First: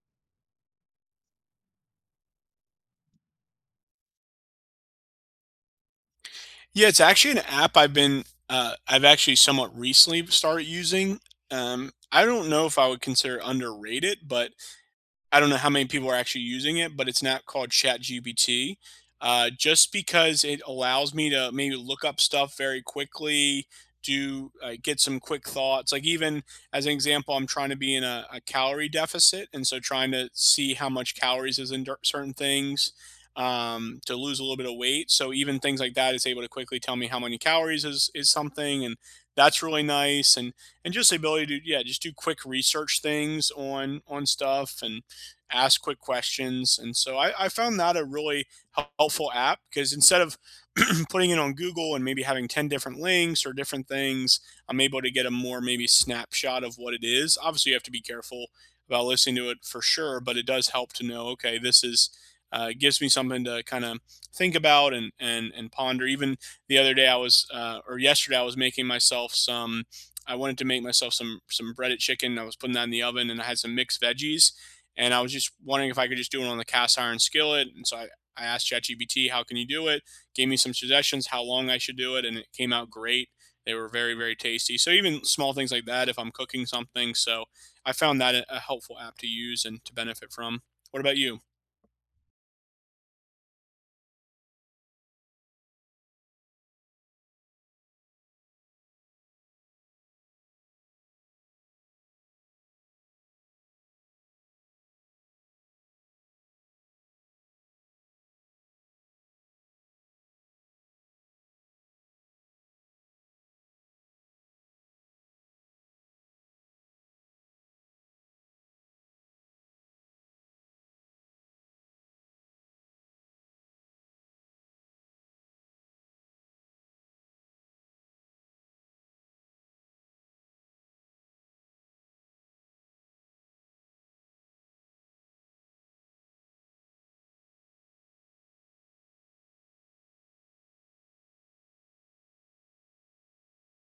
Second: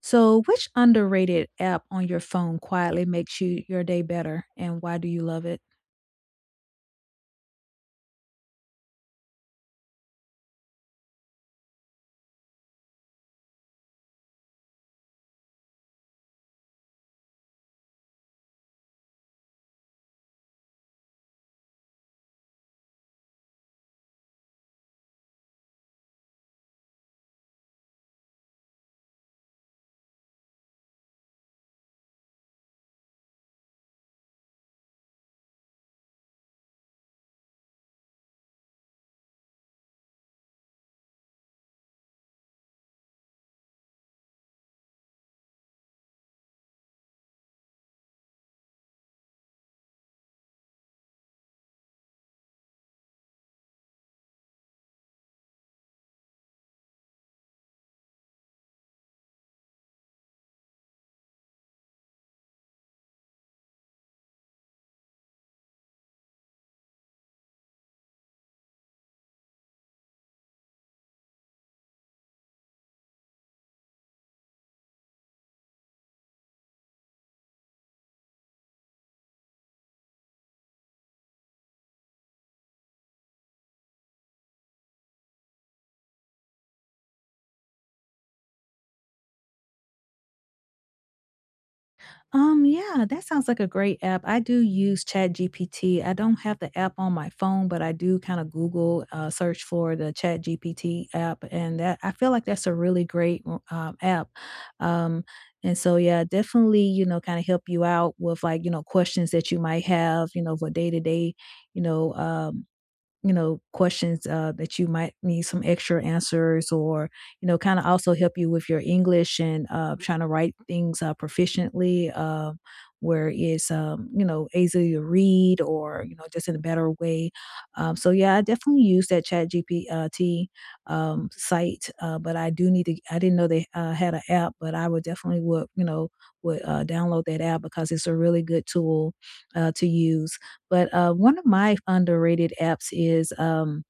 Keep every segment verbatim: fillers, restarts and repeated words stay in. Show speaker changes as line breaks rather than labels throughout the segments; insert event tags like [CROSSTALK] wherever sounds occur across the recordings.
So, which underrated app on your phone quietly makes you your day better, and why do you love it?
Yeah, it's actually an app I've been uh, I've actually somewhat recently started using. Um, I don't know if I would consider underrated, but I don't know how many people are actually using it, but it's not called ChatGPT. Uh, just because it allows me to maybe look up stuff very quickly, do uh, get some quick thoughts. Like even as an example, I'm trying to be in a, a calorie deficit, and so trying to see how much calories is in dir- certain things um, to lose a little bit of weight. So even things like that, it's able to quickly tell me how many calories is is something, and that's really nice. And and just the ability to, yeah, just do quick research things on on stuff and ask quick questions. And so I, I found that a really helpful app because instead of [CLEARS THROAT] putting it on Google and maybe having ten different links or different things, I'm able to get a more maybe snapshot of what it is. Obviously, you have to be careful about listening to it for sure, but it does help to know, okay, this is. Uh, gives me something to kind of think about and, and and ponder. Even the other day, I was uh, or yesterday, I was making myself some I wanted to make myself some some breaded chicken. I was putting that in the oven, and I had some mixed veggies, and I was just wondering if I could just do it on the cast iron skillet. And so I, I asked ChatGPT, how can you do it? Gave me some suggestions, how long I should do it. And it came out great. They were very, very tasty. So even small things like that, if I'm cooking something. So I found that a- helpful app to use and to benefit from. What about you?
Um, yeah, that sounds like a great app. I do use ChatGPT. I don't have the app on my phone, but I do kind of Google uh, search for the ChatGPT app, and that I feel like that's a really great w- um, app. Um, and so, yeah, definitely, you know, kind of help you out with like you know questions that you might have, you know, for day to day, you know, um, you know, questions uh, that you might need some extra answers, or, you know, kind of also help you with your English, and uh, trying to write things uh, proficiently, uh, where it's, um, you know, easy to read, or, you know, just in a better way. Um, so, yeah, I definitely use that chat G P T um, site, uh, but I do need to, I didn't know they uh, had an app, but I would definitely would, you know, would uh, download that app because it's a really good tool uh, to use. But, uh, one of my underrated apps is, um,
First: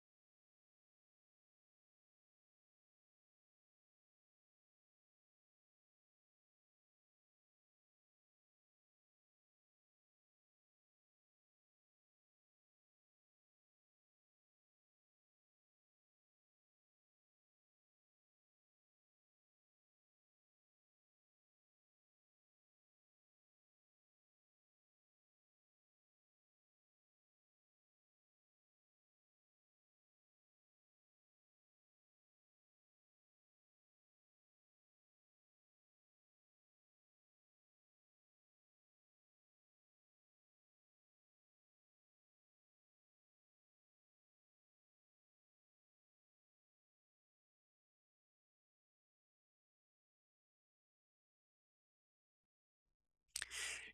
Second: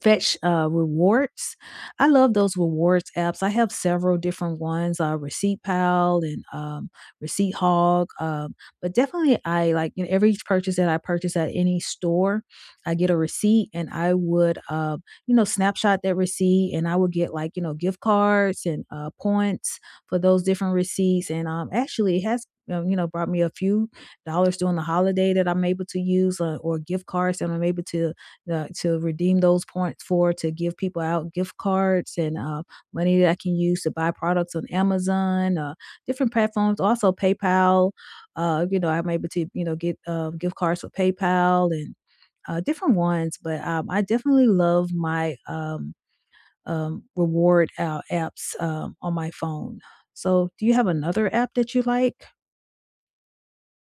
Fetch, uh, rewards. I love those rewards apps. I have several different ones, uh, Receipt Pal, and, um, Receipt Hog, um, but definitely I like, you know, every purchase that I purchase at any store, I get a receipt, and I would, uh, you know, snapshot that receipt, and I would get like, you know, gift cards, and, uh, points for those different receipts, and, um, actually it has, um, you know, brought me a few dollars during the holiday that I'm able to use, uh, or gift cards that I'm able to uh, to redeem those points for, to give people out gift cards, and uh, money that I can use to buy products on Amazon, uh, different platforms, also PayPal. Uh, you know, I'm able to you know get uh, gift cards for PayPal and uh, different ones. But um, I definitely love my um, um, reward uh, apps um, on my phone. So, do you have another app that you like?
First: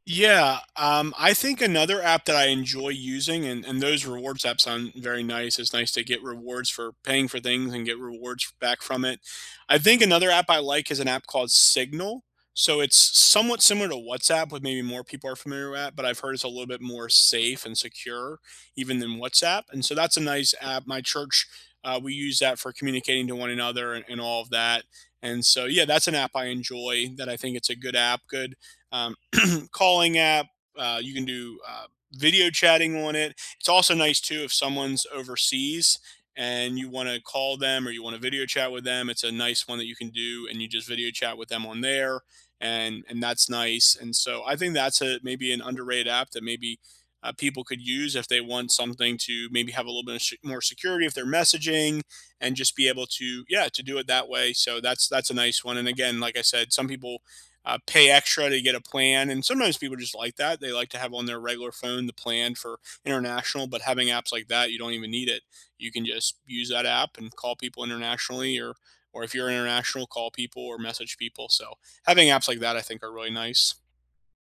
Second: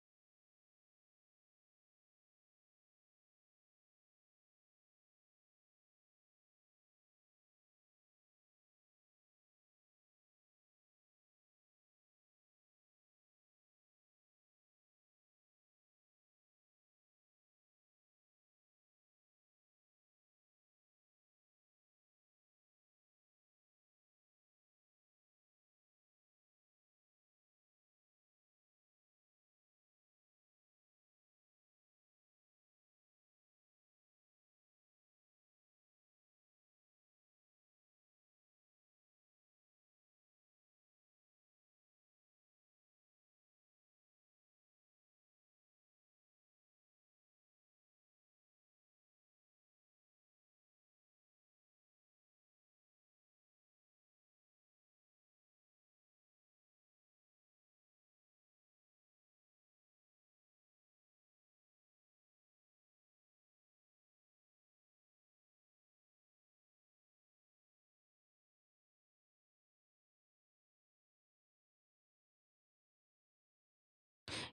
Yeah, um, I think another app that I enjoy using, and, and those rewards apps sound very nice. It's nice to get rewards for paying for things and get rewards back from it. I think another app I like is an app called Signal. So it's somewhat similar to WhatsApp, with maybe more people are familiar with, but I've heard it's a little bit more safe and secure even than WhatsApp. And so that's a nice app. My church, uh, we use that for communicating to one another and, and all of that. And so, yeah, that's an app I enjoy that I think it's a good app, good um, [CLEARS THROAT] calling app. Uh, you can do uh, video chatting on it. It's also nice too if someone's overseas and you want to call them or you want to video chat with them. It's a nice one that you can do, and you just video chat with them on there, and and that's nice. And so I think that's a maybe an underrated app that maybe. Uh, people could use if they want something to maybe have a little bit of sh- more security if they're messaging and just be able to, yeah, to do it that way. So that's that's a nice one. And again, like I said, some people uh, pay extra to get a plan. And sometimes people just like that. They like to have on their regular phone the plan for international, but having apps like that, you don't even need it. You can just use that app and call people internationally or or if you're international, call people or message people. So having apps like that, I think, are really nice.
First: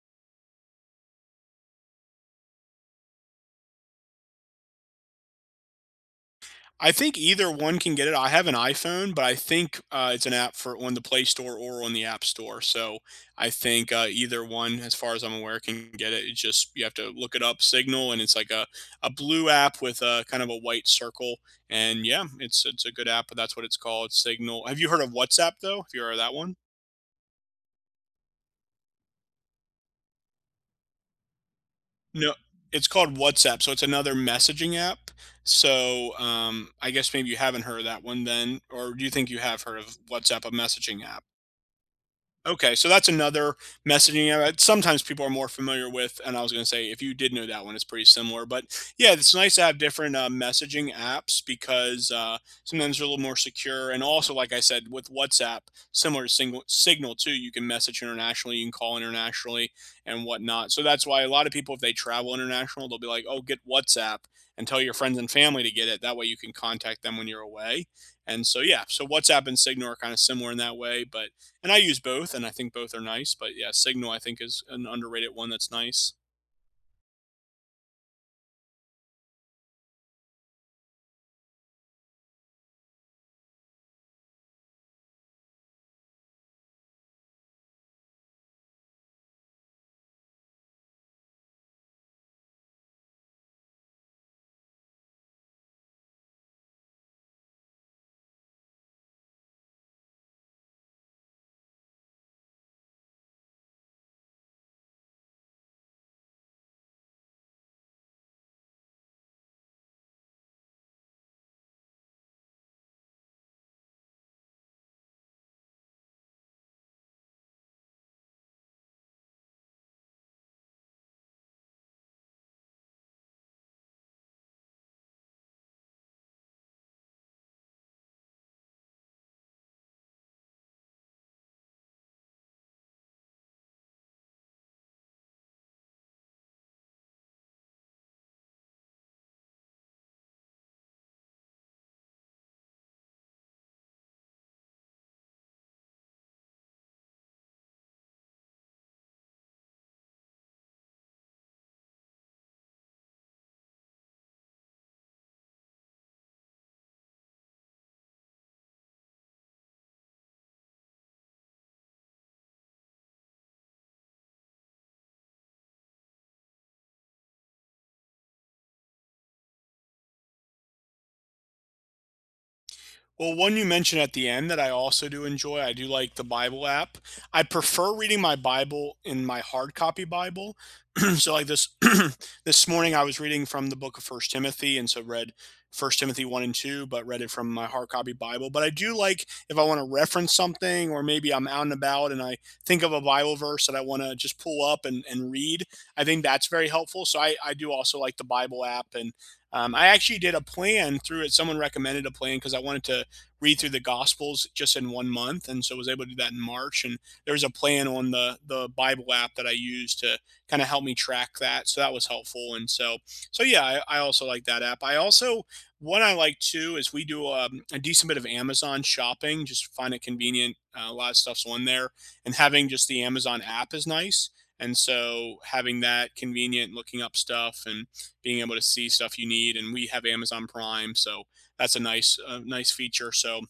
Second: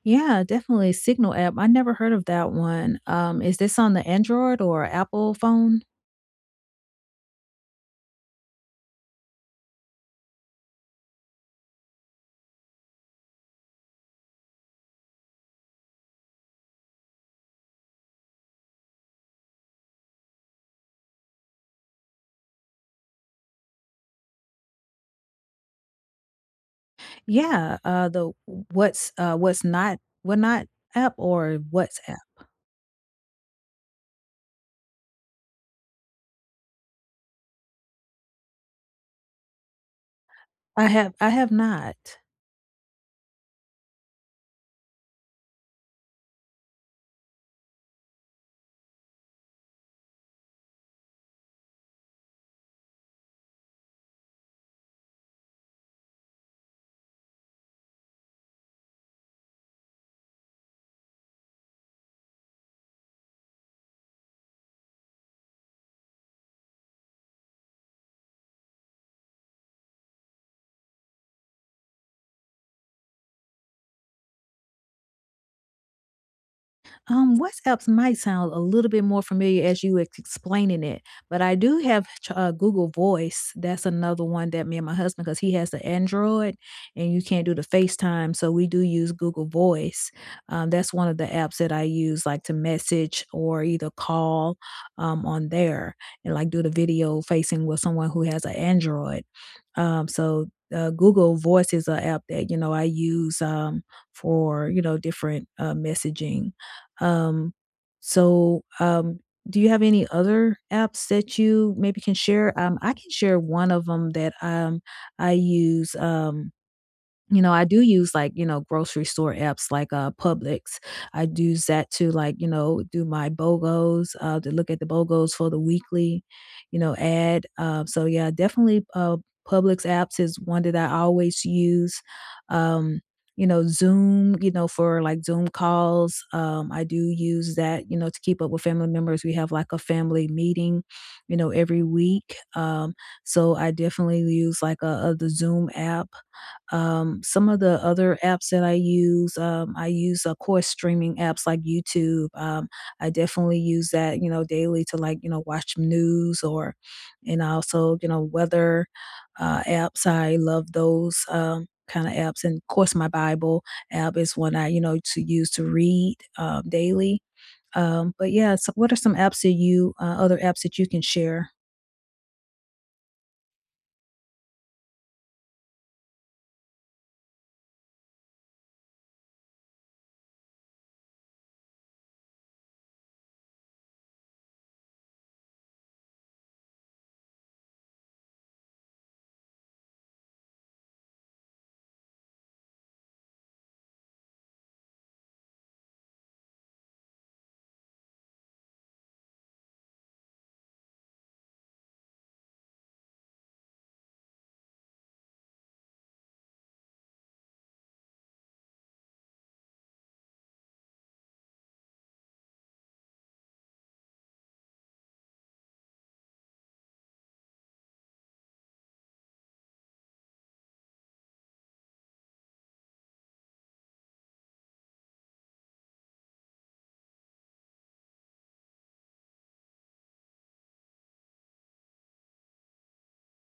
Yeah, definitely Signal app. I never heard of that one. Um, is this on the Android or Apple phone?
I think either one can get it. I have an iPhone, but I think, uh, it's an app for on the Play Store or on the App Store, so I think, uh, either one, as far as I'm aware, can get it. It's just you have to look it up, Signal, and it's like a a blue app with a kind of a white circle, and yeah, it's it's a good app, but that's what it's called, Signal. Have you heard of WhatsApp, though? Have you heard of that one?
Yeah, uh, the what's, uh, what's not what not app, or WhatsApp?
No, it's called WhatsApp, so it's another messaging app. So, um, I guess maybe you haven't heard of that one then, or do you think you have heard of WhatsApp, a
I
messaging
have
app?
I have not.
Okay, so that's another messaging app that sometimes people are more familiar with, and I was gonna say, if you did know that one, it's pretty similar, but, yeah, it's nice to have different, uh, messaging apps because, uh, sometimes they're a little more secure, and also, like I said, with WhatsApp, similar to Single Signal too, you can message internationally, you can call internationally, and whatnot, so that's why a lot of people, if they travel international, they'll be like, "Oh, get WhatsApp and tell your friends and family to get it, that way you can contact them when you're away," and so, yeah, so WhatsApp and Signal are kinda similar in that way, but and I use both, and I think both are nice. But yeah, Signal I think is an underrated one that's nice.
Um, WhatsApps might sound a little bit more familiar as you ex- explaining it, but I do have ch- uh, Google Voice. That's another one that me and my husband, because he has the Android, and you can't do the FaceTime, so we do use Google Voice. Um, that's one of the apps that I use, like to message or either call um, on there, and like do the video facing with someone who has an Android. Um, so uh, Google Voice is an app that you know I use um, for you know different uh, messaging, um, so, um, do you have any other apps that you maybe can share? Um, I can share one of them that, um, I use, um you know, I do use like, you know, grocery store apps like uh Publix. I do use that to like, you know, do my B O G Os, uh to look at the B O G Os for the weekly, you know, ad. Uh, so yeah, definitely uh Publix apps is one that I always use. Um, you know, Zoom, you know, for like Zoom calls. Um, I do use that, you know, to keep up with family members. We have like a family meeting, you know, every week. Um, so I definitely use like a, a the Zoom app, um, some of the other apps that I use, um, I use, of course, streaming apps like YouTube. Um, I definitely use that, you know, daily to like, you know, watch news, or, and also, you know, weather uh, apps. I love those um, kind of apps. And of course, my Bible app is one I, you know, to use to read um, daily. Um, but yeah, so what are some apps that you, uh, other apps that you can share?
Well, one you mentioned at the end that I also do enjoy, I do like the Bible app. I prefer reading my Bible in my hard copy Bible. [CLEARS THROAT] So like this [CLEARS THROAT] this morning I was reading from the book of First Timothy and so read First Timothy one and two, but read it from my hard copy Bible. But I do like if I want to reference something or maybe I'm out and about and I think of a Bible verse that I want to just pull up and, and read, I think that's very helpful. So I, I do also like the Bible app and um, I actually did a plan through it. Someone recommended a plan because I wanted to read through the Gospels just in one month, and so I was able to do that in March. And there's a plan on the the Bible app that I use to kind of help me track that, so that was helpful. And so, so yeah, I, I also like that app. I also what I like too is we do um, a decent bit of Amazon shopping. Just find it convenient. Uh, a lot of stuff's on there, and having just the Amazon app is nice. And so having that convenient, looking up stuff and being able to see stuff you need. And we have Amazon Prime, so that's a nice uh, nice feature. So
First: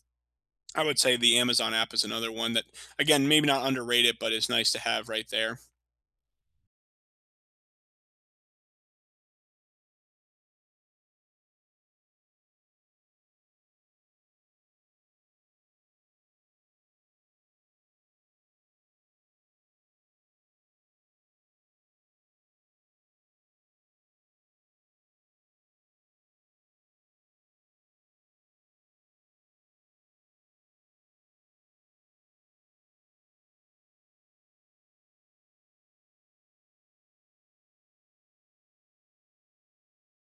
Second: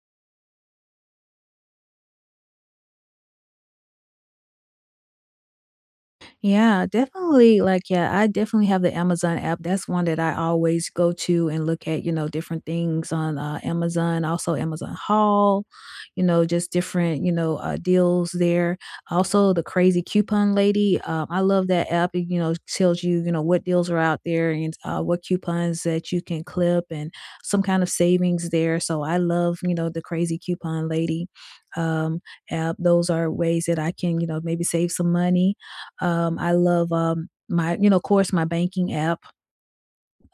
I would say the Amazon app is another one that again maybe not underrated, but it's nice to have right there.
Yeah, definitely. Like, yeah, I definitely have the Amazon app. That's one that I always go to and look at, you know, different things on uh, Amazon, also Amazon Haul, you know, just different, you know, uh, deals there. Also, the Crazy Coupon Lady. Um, I love that app. It, you know, tells you, you know, what deals are out there, and uh, what coupons that you can clip and some kind of savings there. So I love, you know, the Crazy Coupon Lady um app. Those are ways that I can you know maybe save some money, um, I love, um, my you know, of course, my banking app,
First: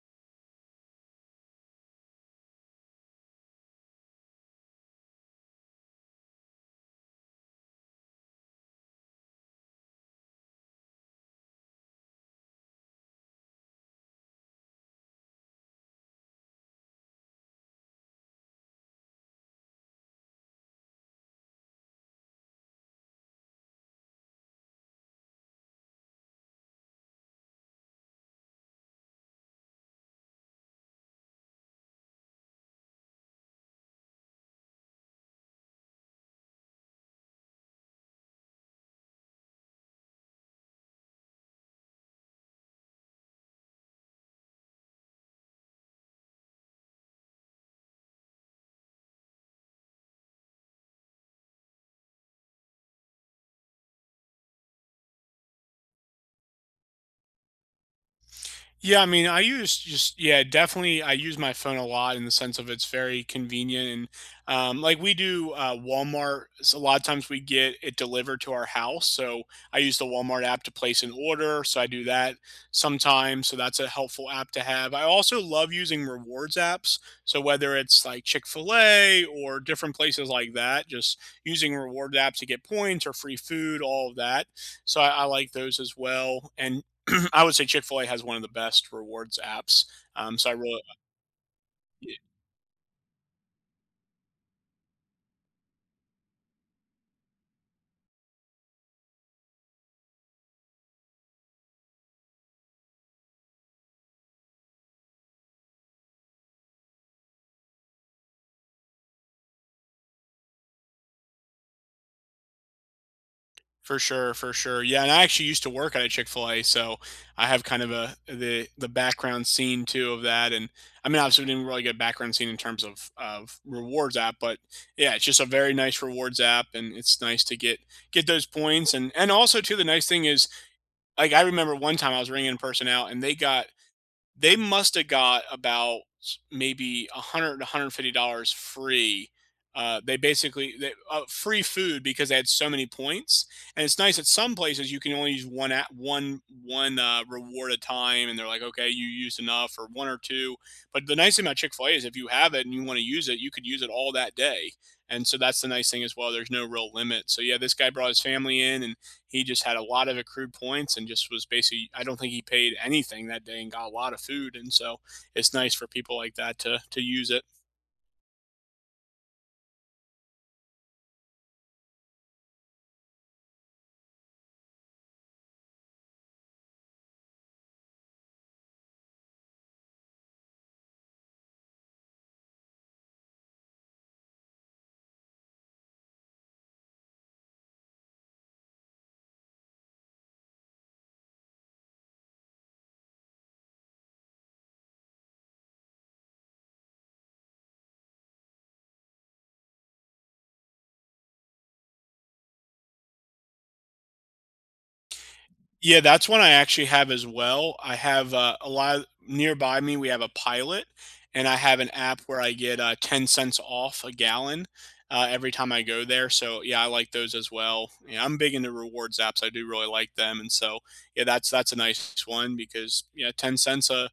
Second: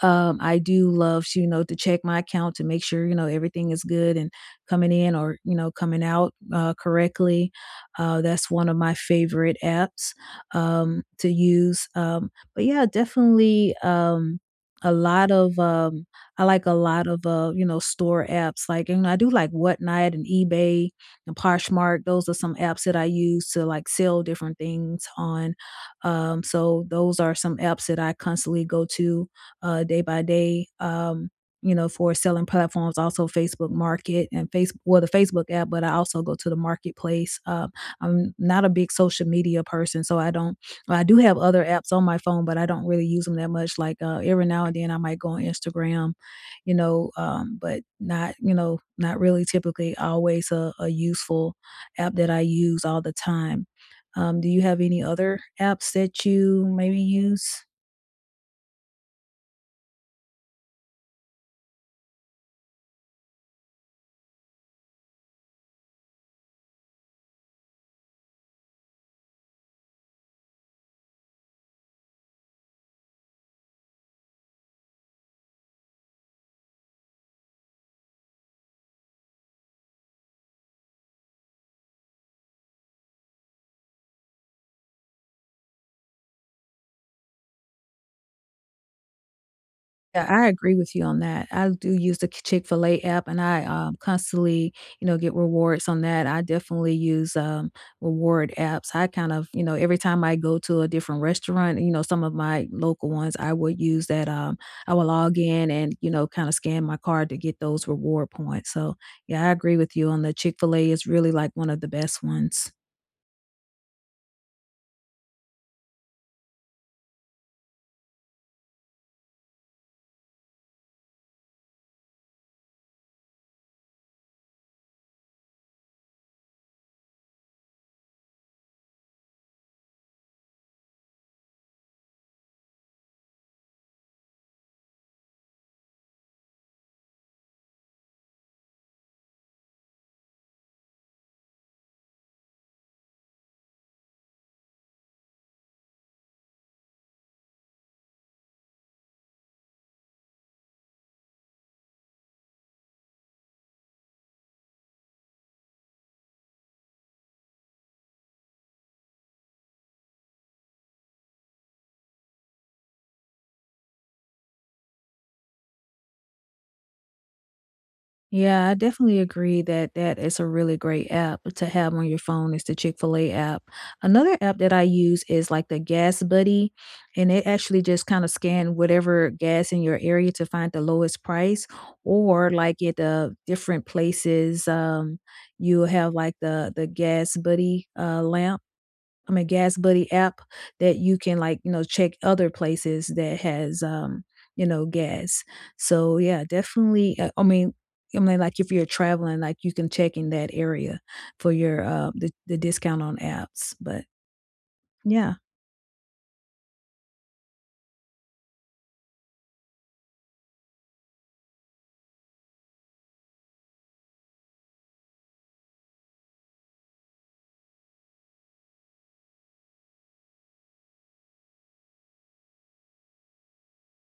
um, I do love you know, to check my account to make sure, you know, everything is good, and coming in, or, you know, coming out uh, correctly. Uh, that's one of my favorite apps um, to use. Um, but yeah, definitely um, a lot of, um, I like a lot of, uh, you know, store apps. Like, and I do like Whatnot, and eBay, and Poshmark. Those are some apps that I use to like sell different things on. Um, so those are some apps that I constantly go to uh, day by day. Um, you know, for selling platforms, also Facebook Market, and Facebook, well, the Facebook app, but I also go to the marketplace. Uh, I'm not a big social media person, so I don't. Well, I do have other apps on my phone, but I don't really use them that much. Like uh, every now and then, I might go on Instagram, you know, um, but not, you know, not really typically always a, a useful app that I use all the time. Um, do you have any other apps that you maybe use?
Yeah, I mean, I use just, yeah, definitely. I use my phone a lot in the sense of it's very convenient and um, like we do uh, Walmart. So a lot of times we get it delivered to our house, so I use the Walmart app to place an order. So I do that sometimes. So that's a helpful app to have. I also love using rewards apps. So whether it's like Chick Fil A or different places like that, just using reward apps to get points or free food, all of that. So I, I like those as well. And [CLEARS THROAT] I would say Chick-fil-A has one of the best rewards apps,
Yeah,
um,
I
so I
agree
really,
with you on that. I do
yeah,
use the Chick-fil-A app, and I, um, constantly, you know, get rewards on that. I definitely use, um, reward apps. I kind of you know, every time I go to a different restaurant, you know, some of my local ones, I would use that, um, I will log in, and, you know, kinda scan my card to get those reward points. So, yeah, I agree with you on the Chick-fil-A is really, like, one of the best ones.
for sure, for sure. Yeah, and I actually used to work at a Chick-fil-A, so I have kind of a the the background scene too of that, and, I mean, obviously, we didn't really get background scene in terms of of rewards app, but, yeah, it's just a very nice rewards app, and it's nice to get get those points, and and also too, the nice thing is, like, I remember one time I was ringing a person out, and they got They must have got about maybe a hundred, a hundred and fifty dollars free. Uh, they basically they, uh, free food because they had so many points, and it's nice at some places you can only use one at one one uh, reward a time, and they're like, okay, you used enough or one or two. But the nice thing about Chick Fil A is if you have it and you want to use it, you could use it all that day, and so that's the nice thing as well. There's no real limit. So yeah, this guy brought his family in, and he just had a lot of accrued points and just was basically, I don't think he paid anything that day and got a lot of food. And so it's nice for people like that to, to use it.
Yeah, I definitely agree that that is a really great app to have on your phone is the Chick-fil-A app. Another app that I use is like the Gas Buddy, and it actually just kind of scan whatever gas in your area to find the lowest price, or like at the different places, um, you have like the the Gas Buddy uh, lamp I mean, Gas Buddy app, that you can like, you know, check other places that has, um, you know, gas. So yeah, definitely. Uh, I mean, I mean, like if you're traveling, like you can check in that area for your uh the, the discount on apps. But yeah,
Yeah, that's one I actually have as well. I have uh, a lot of, nearby me, we have a pilot, and I have an app where I get uh, ten cents off a gallon uh, every time I go there. So yeah, I like those as well. Yeah, I'm big into rewards apps. I do really like them, and so yeah, that's that's a nice one because, yeah, ten cents a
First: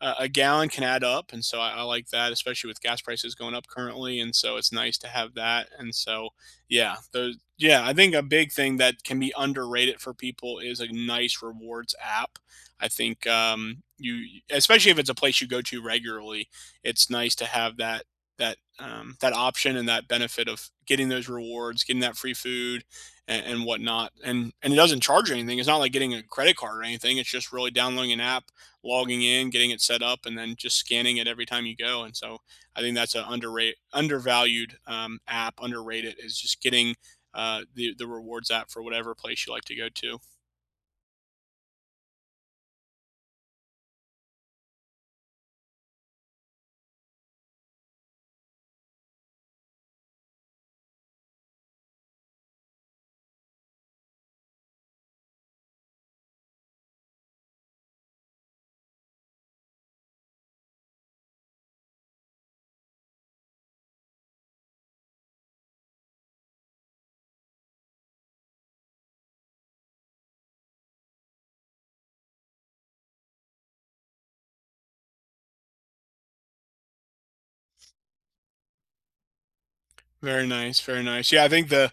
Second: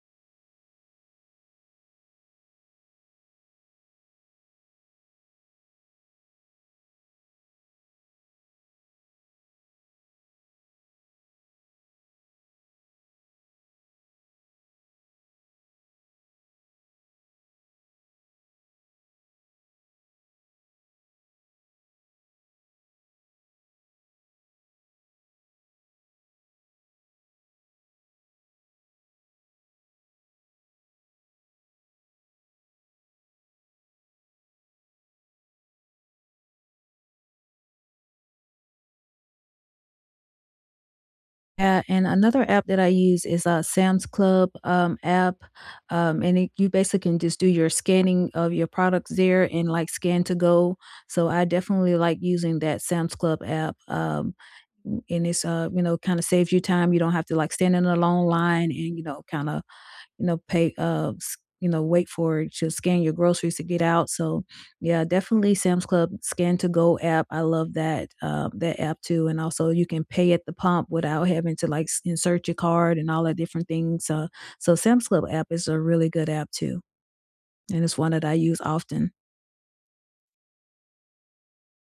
a, a gallon can add up, and so I, I like that, especially with gas prices going up currently, and so it's nice to have that. And so, yeah, those, yeah, I think a big thing that can be underrated for people is a nice rewards app. I think um, you, especially if it's a place you go to regularly, it's nice to have that that um, that option and that benefit of getting those rewards, getting that free food, and, and whatnot. And and it doesn't charge you anything. It's not like getting a credit card or anything. It's just really downloading an app, logging in, getting it set up, and then just scanning it every time you go. And so I think that's an underrated, undervalued um, app. Underrated is just getting uh, the the rewards app for whatever place you like to go to.
yeah, and another app that I use is uh, Sam's Club um, app, um, and it, you basically can just do your scanning of your products there and like scan to go. So I definitely like using that Sam's Club app, um, and it's uh, you know kind of saves you time. You don't have to like stand in a long line, and you know kind of you know, pay, uh, s- you know, wait for it to scan your groceries to get out. So, yeah, definitely Sam's Club Scan to Go app. I love that uh, that app too, and also you can pay at the pump without having to like s- insert your card and all that different things. Uh, so, Sam's Club app is a really good app too, and it's one that I use often.
Very nice, very nice. Yeah, I think the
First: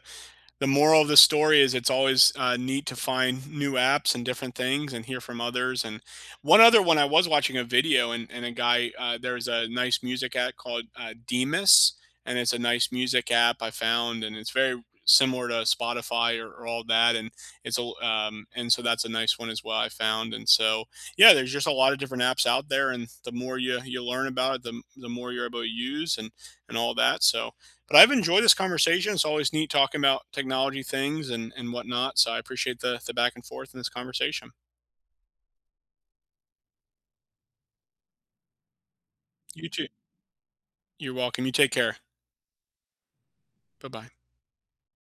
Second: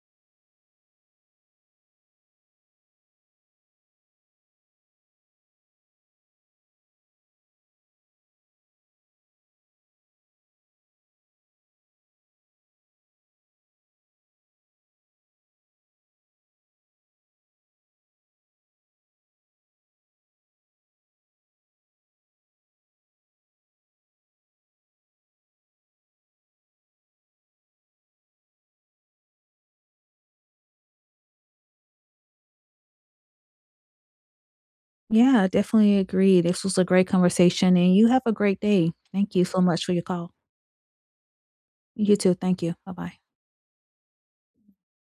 the moral of the story is it's always uh, neat to find new apps and different things and hear from others. And one other one, I was watching a video and, and a guy, uh, there's a nice music app called uh, Demus, and it's a nice music app I found, and it's very similar to Spotify or, or all that. And it's a, um, and so that's a nice one as well I found. And so, yeah, there's just a lot of different apps out there, and the more you you learn about it, the the more you're able to use and and all that. So but I've enjoyed this conversation. It's always neat talking about technology things and, and whatnot. So I appreciate the, the back and forth in this conversation.
Yeah, I definitely agree. This was a great conversation, and you have a great day. Thank you so
You
much
too.
for your call.
You're welcome. You take care.
You too. Thank you. Bye bye.
Bye bye.